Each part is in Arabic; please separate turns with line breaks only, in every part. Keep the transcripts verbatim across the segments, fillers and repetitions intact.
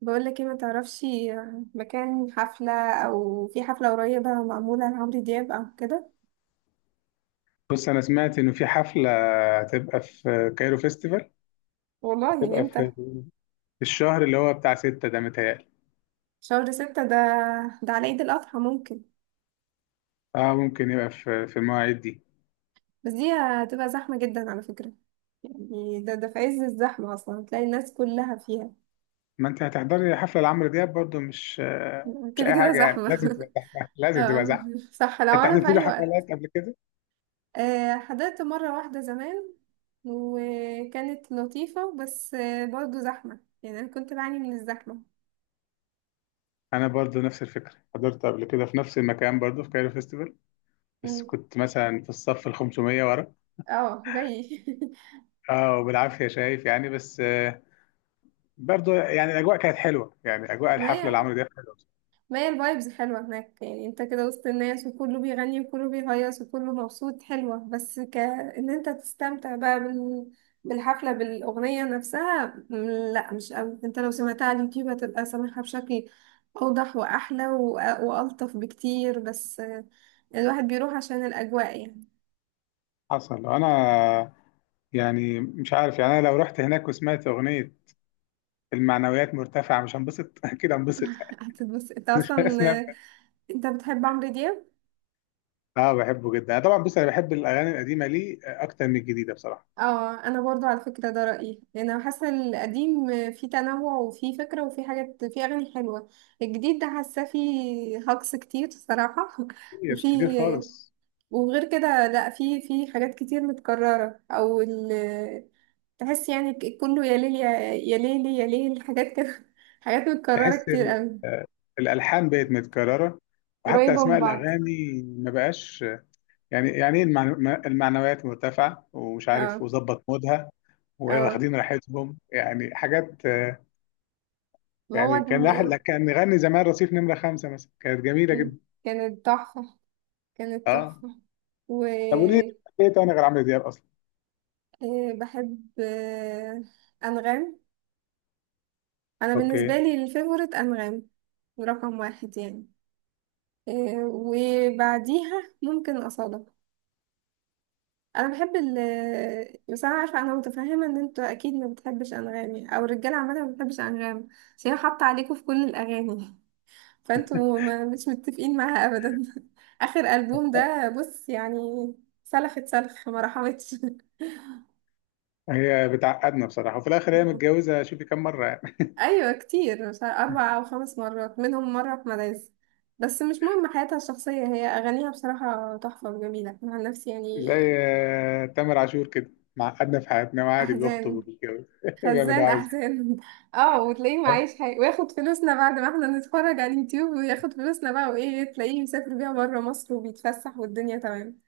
بقول لك ايه؟ ما تعرفش مكان حفلة، او في حفلة قريبة معمولة لعمرو دياب او كده.
بص انا سمعت انه في حفله هتبقى في كايرو فيستيفال.
والله
هتبقى
امتى؟
في في الشهر اللي هو بتاع ستة ده متهيألي.
شهر ستة ده ده على عيد الأضحى ممكن.
اه ممكن يبقى في في المواعيد دي.
بس دي هتبقى زحمة جدا على فكرة. يعني ده ده في عز الزحمة، أصلا تلاقي الناس كلها فيها.
ما انت هتحضري حفله لعمرو دياب برضو مش آه، مش
كده
اي
كده
حاجه، يعني لازم
زحمة
تبقى زحمه لازم تبقى
اه
زحمه.
صح. لو
انت
أنا في
حضرت له
أي
حفلات
وقت
قبل كده؟
آه، حضرت مرة واحدة زمان وكانت لطيفة، بس آه، برضه زحمة يعني، أنا كنت بعاني من الزحمة.
انا برضو نفس الفكره، حضرت قبل كده في نفس المكان برضو في كايرو فيستيفال، بس
مم.
كنت مثلا في الصف ال خمسميه ورا.
اه زيي
اه وبالعافيه شايف يعني، بس آه، برضو يعني الاجواء كانت حلوه، يعني اجواء
ما
الحفله
هي
لعمرو دياب.
ما هي الفايبز حلوة هناك، يعني انت كده وسط الناس وكله بيغني وكله بيهيص وكله مبسوط، حلوة. بس ك ان انت تستمتع بقى بال... بالحفلة بالأغنية نفسها. م- لا مش قوي، انت لو سمعتها على اليوتيوب هتبقى سامعها بشكل أوضح وأحلى و... وألطف بكتير. بس آه، الواحد بيروح عشان الأجواء يعني.
حصل. انا يعني مش عارف يعني، انا لو رحت هناك وسمعت اغنيه المعنويات مرتفعه، مش هنبسط؟ اكيد هنبسط يعني.
هتتبسط انت أصلا
اسمع.
آه، انت بتحب عمرو دياب؟
اه بحبه جدا أنا طبعا. بص انا بحب الاغاني القديمه ليه اكتر من الجديده بصراحه.
اه انا برضو على فكره ده رايي، لان انا حاسه القديم فيه تنوع وفيه فكره وفيه حاجات، فيه اغاني حلوه. الجديد ده حاسه فيه هجص كتير الصراحه
كتير كتير
وفيه،
خالص.
وغير كده لا، فيه، فيه حاجات كتير متكرره او ال... تحس يعني ك- كله يا ليل، يا يا ليل يا ليل، حاجات كده حاجات متكرره
تحس
كتير
ال-
قوي،
الالحان بقت متكرره، وحتى
قريبه
اسماء
من بعض.
الاغاني ما بقاش. يعني يعني ايه، المعنو- المعنويات مرتفعه ومش
اه
عارف وظبط مودها،
اه.
واخدين راحتهم يعني حاجات.
ما هو
يعني كان لاحق
ده-
كان نغني زمان رصيف نمره خمسه مثلا، كانت جميله جدا.
كانت تحفه، كانت
اه
تحفه.
طب قولي لي ايه تاني غير عمرو دياب اصلا؟
إيه بحب؟ إيه؟ أنغام. أنا بالنسبة
اوكي.
لي الفيفوريت أنغام، رقم واحد يعني. إيه، وبعديها ممكن أصالة. أنا بحب ال بس أنا عارفة، أنا متفهمة إن أنتوا أكيد ما بتحبش أنغام يعني، أو الرجالة عامة ما بتحبش أنغام. بس هي حاطة عليكوا في كل الأغاني فأنتوا ما مش متفقين معاها أبدا آخر ألبوم ده بص يعني، سلخت سلخ، ما رحمتش.
هي بتعقدنا بصراحه، وفي الاخر هي متجوزه، شوفي كم مره يعني.
ايوه كتير، مش عارف- اربع او خمس مرات، منهم مره في مدارس. بس مش مهم حياتها الشخصيه، هي اغانيها بصراحه تحفه وجميله أنا عن نفسي يعني.
زي آه، تامر عاشور كده، معقدنا في حياتنا وعادي بيخطب
احزان،
وبيتجوز بيعمل اللي هو
خزان
عايزه.
احزان اه، وتلاقيه معيش حاجه، وياخد فلوسنا بعد ما احنا نتفرج على اليوتيوب، وياخد فلوسنا بقى، وايه، تلاقيه مسافر بيها بره مصر وبيتفسح والدنيا تمام.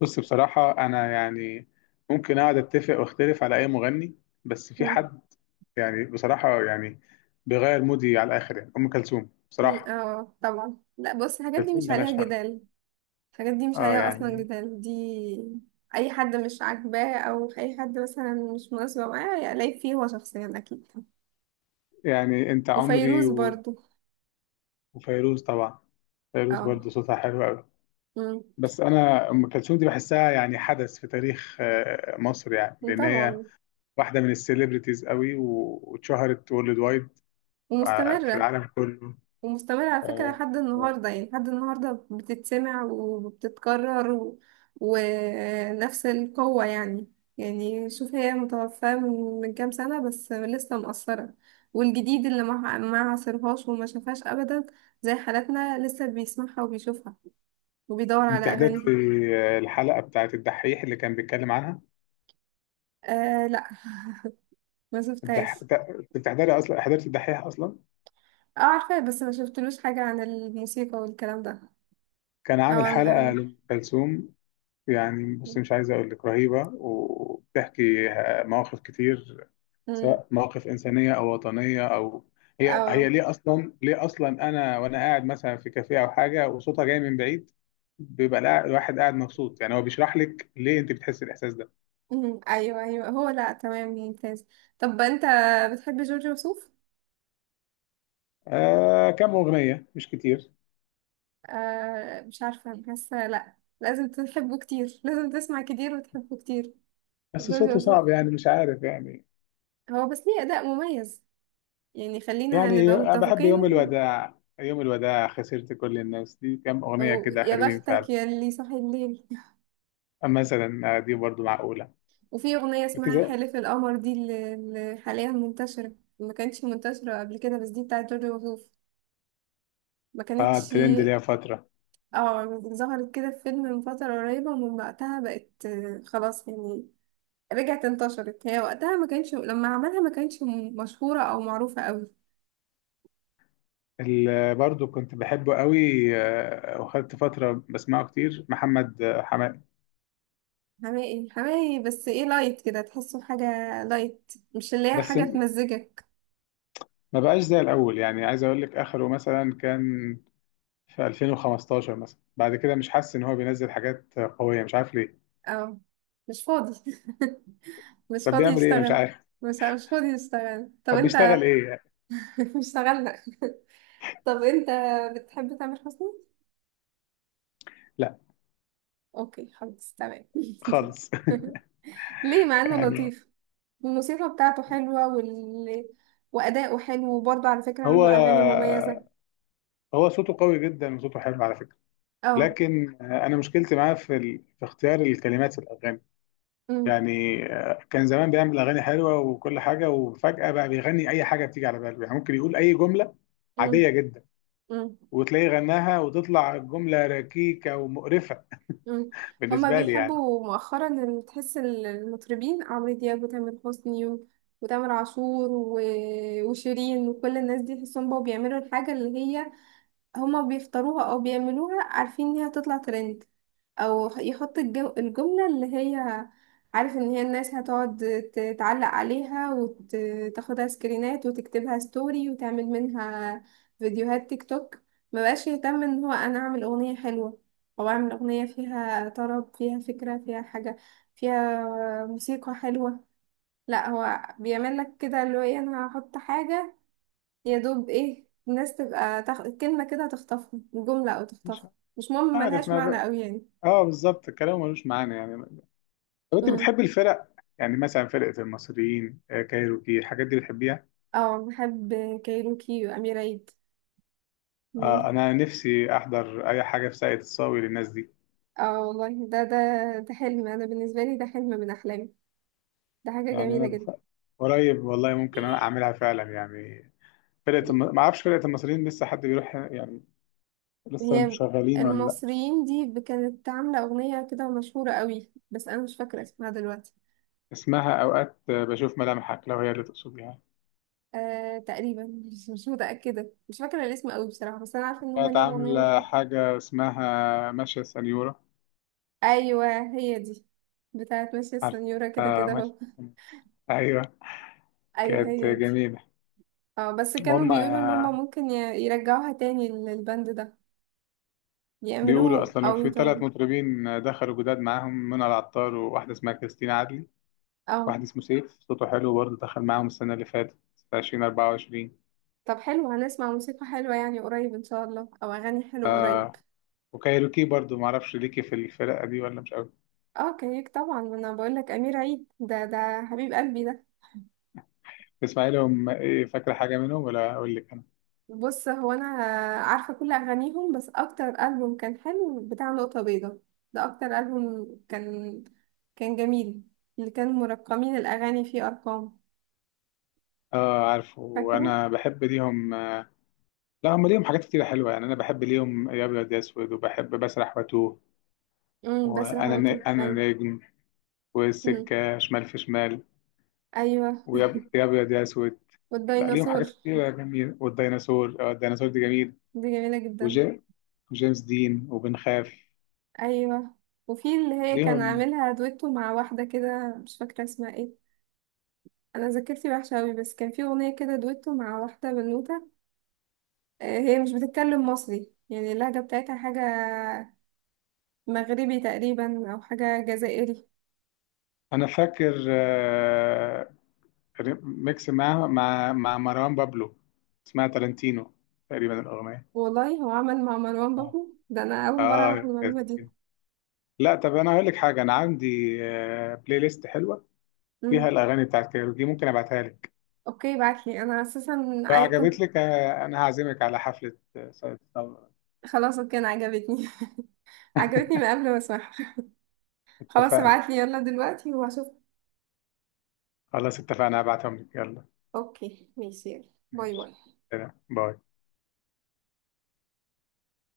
بص بصراحه انا يعني ممكن اقعد اتفق واختلف على اي مغني، بس في
مم.
حد يعني بصراحه يعني بيغير مودي على الاخر، يعني ام كلثوم
مي-
بصراحه.
اه طبعا، لا بص الحاجات
أم
دي
كلثوم
مش عليها
ملهاش حل.
جدال، الحاجات دي مش
اه
عليها اصلا
يعني،
جدال دي. اي حد مش عاجباه، او اي حد مثلا مش مناسبه معاه، يلاقي فيه هو شخصيا اكيد.
يعني انت عمري
وفيروز
و-
برضو.
وفيروز طبعا. فيروز
اه.
برضه صوتها حلو قوي.
أمم.
بس انا ام كلثوم دي بحسها يعني حدث في تاريخ آه، مصر، يعني لان هي
طبعا.
واحده من السيلبرتيز قوي و- واتشهرت وورلد وايد، آه، في
ومستمره.
العالم كله.
ومستمر على فكرة
آه،
لحد
آه.
النهاردة، يعني لحد النهاردة بتتسمع وبتتكرر و... ونفس القوة يعني. يعني شوف، هي متوفاة من من كام سنة بس لسه مؤثرة. والجديد اللي ما ما عاصرهاش وما شافهاش أبدا، زي حالاتنا، لسه بيسمعها وبيشوفها وبيدور على
انت حضرت
أغانيها.
آه، الحلقه بتاعت الدحيح اللي كان بيتكلم عنها؟
آه لا ما
الدح...
شفتهاش.
تا- بتحضري اصلا، حضرت الدحيح اصلا؟
اه عارفة، بس ما شفتلوش حاجة عن الموسيقى والكلام ده،
كان
أو
عامل
عن
حلقه
الأغاني.
لام كلثوم. يعني بص مش عايز اقول لك رهيبه، وبتحكي آه، مواقف كتير،
أمم.
سواء مواقف إنسانية أو وطنية أو هي هي
أو
ليه أصلا، ليه أصلا أنا وأنا قاعد مثلا في كافيه أو حاجة وصوتها جاي من بعيد بيبقى القاع- الواحد قاعد مبسوط، يعني هو بيشرح لك ليه أنت بتحس الإحساس ده.
مم، ايوه ايوه، هو لا، تمام، ممتاز. طب انت بتحب جورج وسوف؟
آه كم أغنية مش كتير.
آه مش عارفه، حاسه لا، لازم تحبه كتير، لازم تسمع كتير وتحبه كتير.
بس
جورج
صوته
وسوف
صعب يعني مش عارف يعني.
هو بس ليه اداء مميز، يعني خلينا
يعني
نبقى
أنا بحب يوم
متفقين.
الوداع، يوم الوداع، خسرت كل الناس، دي كم أغنية كده
ويا
حلوين
بختك
فعلا.
يا اللي صاحي الليل
مثلا آه، دي برضو معقولة.
وفي اغنيه اسمها
بتجو.
حلف القمر، دي اللي اللي حاليا منتشره، ما كانتش منتشره قبل كده. بس دي بتاعت جورج وسوف، ما
اه
كانتش.
الترند ليها فترة.
اه ظهرت كده في فيلم من فترة قريبة، ومن وقتها بقت آه، خلاص يعني، رجعت انتشرت. هي وقتها ما كانش، لما عملها ما كانش م- مشهورة او معروفة قوي.
اللي برضو كنت بحبه قوي آه، وخدت فترة بسمعه كتير، محمد آه، حماقي.
حماقي، حماقي بس ايه، لايت كده، تحسه حاجة لايت، مش اللي هي
بس
حاجة
م-
تمزجك.
ما بقاش زي الأول، يعني عايز أقول لك آخره مثلا كان في ألفين وخمستاشر، مثلا بعد كده مش حاسس إن هو بينزل حاجات آه، قوية، مش عارف ليه.
اه مش فاضي مش
طب
فاضي
بيعمل إيه مش
يشتغل.
عارف.
مش مش فاضي يشتغل، طب
طب
انت.
بيشتغل إيه يعني؟
مش اشتغلنا طب انت بتحب تامر حسني؟
لا
اوكي خلاص، تمام
خالص.
ليه؟ مع انه
يعني
لطيف، الموسيقى بتاعته حلوة وال... وأداؤه حلو، وبرضه على فكرة
هو
عنده أغاني مميزة.
هو صوته قوي جدا وصوته حلو على فكرة،
اه.
لكن آه، أنا مشكلتي معاه في ال... في اختيار الكلمات في الأغاني.
أمم.
يعني آه، كان زمان بيعمل اغاني حلوه وكل حاجه، وفجاه بقى بيغني اي حاجه بتيجي على باله، يعني ممكن يقول اي جمله
أمم.
عاديه جدا،
أمم.
وتلاقيه غناها وتطلع جمله ركيكه ومقرفه
أمم. هما
بالنسبه لي يعني.
بيحبوا مؤخرا، إن تحس ال- المطربين عمرو دياب وتامر حسني و... وتامر عاشور و... وشيرين وكل الناس دي، تحسهم بقوا بيعملوا الحاجة اللي هي، هما بيفطروها أو بيعملوها عارفين إنها تطلع ترند، او يحط الجو الجملة اللي هي، عارف ان هي الناس هتقعد ت- تعلق عليها وتاخدها سكرينات وتكتبها ستوري وتعمل منها فيديوهات تيك توك. ما بقاش يهتم ان هو انا اعمل اغنية حلوة، او اعمل اغنية فيها طرب فيها فكرة فيها حاجة فيها موسيقى حلوة. لا هو بيعمل لك كده، اللي هو ايه انا هحط حاجة، يا دوب ايه الناس تبقى تخ... كلمة كده تخطفها، جملة او
مش
تخطفها، مش مهم
عارف
ملهاش
ما
معنى
ب...
قوي،
اه بالظبط الكلام ملوش معنى يعني. طب انت
يعني.
بتحب الفرق؟ يعني مثلا فرقه المصريين، آه، كايروكي، الحاجات دي بتحبيها؟
اه بحب كايروكي وأمير عيد،
آه
ممكن.
انا نفسي احضر اي حاجه في ساقية الصاوي للناس دي.
اه والله، ده ده ده حلم، أنا بالنسبة لي ده حلم من أحلامي، ده حاجة
يعني انا
جميلة
بف...
جدا.
قريب والله ممكن انا اعملها فعلا يعني. فرقة الم... ما اعرفش فرقة المصريين لسه حد بيروح يعني؟ لسه
هي
شغالين ولا لا؟
المصريين دي ب- كانت عاملة أغنية كده مشهورة قوي، بس أنا مش فاكرة اسمها دلوقتي.
اسمها اوقات بشوف ملامحك، لو هي اللي تقصد يعني.
آه تقريبا، مش مش متأكدة، مش فاكرة الاسم قوي بصراحة. بس أنا عارفة إن هما
كانت
ليهم أغنية
عاملة
مشهورة.
حاجة اسمها ماشية سنيورة.
أيوة هي دي، بتاعت ماشية
عارف.
السنيورة، كده
آه
كده
ماشية
أهو.
سنيورة. ايوه
أيوة
كانت
هي دي.
جميلة.
اه بس كانوا
وهم
بيقولوا إن هما
آه،
ممكن ي- يرجعوها تاني للبند ده،
بيقولوا
يعملوه
اصلا
او
في ثلاث
يطوروا.
مطربين دخلوا جداد معاهم، منى العطار وواحدة اسمها كريستين عدلي،
اه.
واحد اسمه سيف صوته حلو برضه دخل معاهم السنة اللي فاتت في ألفين واربعه وعشرين.
طب حلو، هنسمع موسيقى حلوة يعني قريب ان شاء الله، او اغاني حلوة قريب.
آه وكايروكي برضه معرفش ليكي في الفرقة دي ولا مش قوي؟
اه كيك طبعا، ما انا بقول لك امير عيد ده، ده حبيب قلبي ده.
تسمعي لهم ايه؟ فاكرة حاجة منهم ولا اقول لك انا؟
بص هو انا عارفة كل اغانيهم، بس اكتر ألبوم كان حلو بتاع نقطة بيضاء، ده اكتر ألبوم كان، كان جميل، اللي كان مرقمين الاغاني فيه ارقام.
اه عارفه.
فاكره.
وانا بحب ليهم آه، لا هم ليهم حاجات كتيرة حلوة يعني، انا بحب ليهم يا ابيض يا اسود، وبحب بسرح واتوه،
امم بس
وانا ن-
حاولته.
انا
ايوه.
نجم،
امم.
والسكة شمال في شمال،
ايوه.
ويا أب- يا ابيض يا اسود. لا ليهم
والديناصور
حاجات كتيرة جميلة، والديناصور، اه الديناصور دي جميل.
دي جميلة جدا.
وجي- وجيمس دين، وبنخاف
ايوه. وفي اللي هي كان
ليهم.
عاملها دويتو مع واحدة كده، مش فاكرة اسمها ايه، انا ذاكرتي وحشة اوي. بس كان في اغنية كده دويتو مع واحدة بنوتة، آه، هي مش بتتكلم مصري يعني، اللهجة بتاعتها حاجة مغربي تقريبا او حاجة جزائري.
انا فاكر آه، ميكس معاهم مع مع مروان بابلو، اسمها تالنتينو تقريبا الاغنية.
والله هو عمل مع مروان بابلو ده؟ انا اول مرة اعرف
اه كانت
المعلومة دي.
جميلة. لا طب انا هقول لك حاجه، انا عندي آه، بلاي ليست حلوه فيها
مم.
الاغاني بتاعت كايروكي، ممكن ابعتها لك.
اوكي بعتلي، انا اساسا
لو
اي كنت.
عجبت لك آه، انا هعزمك على حفله آه، سعيد صبري.
خلاص كان عجبتني عجبتني من قبل ما اسمعها. خلاص
اتفقنا.
ابعتلي يلا دلوقتي وهشوف.
خلاص اتفقنا، هبعتهم لك يلا.
اوكي ماشي، يلا باي
ماشي
باي.
سلام باي.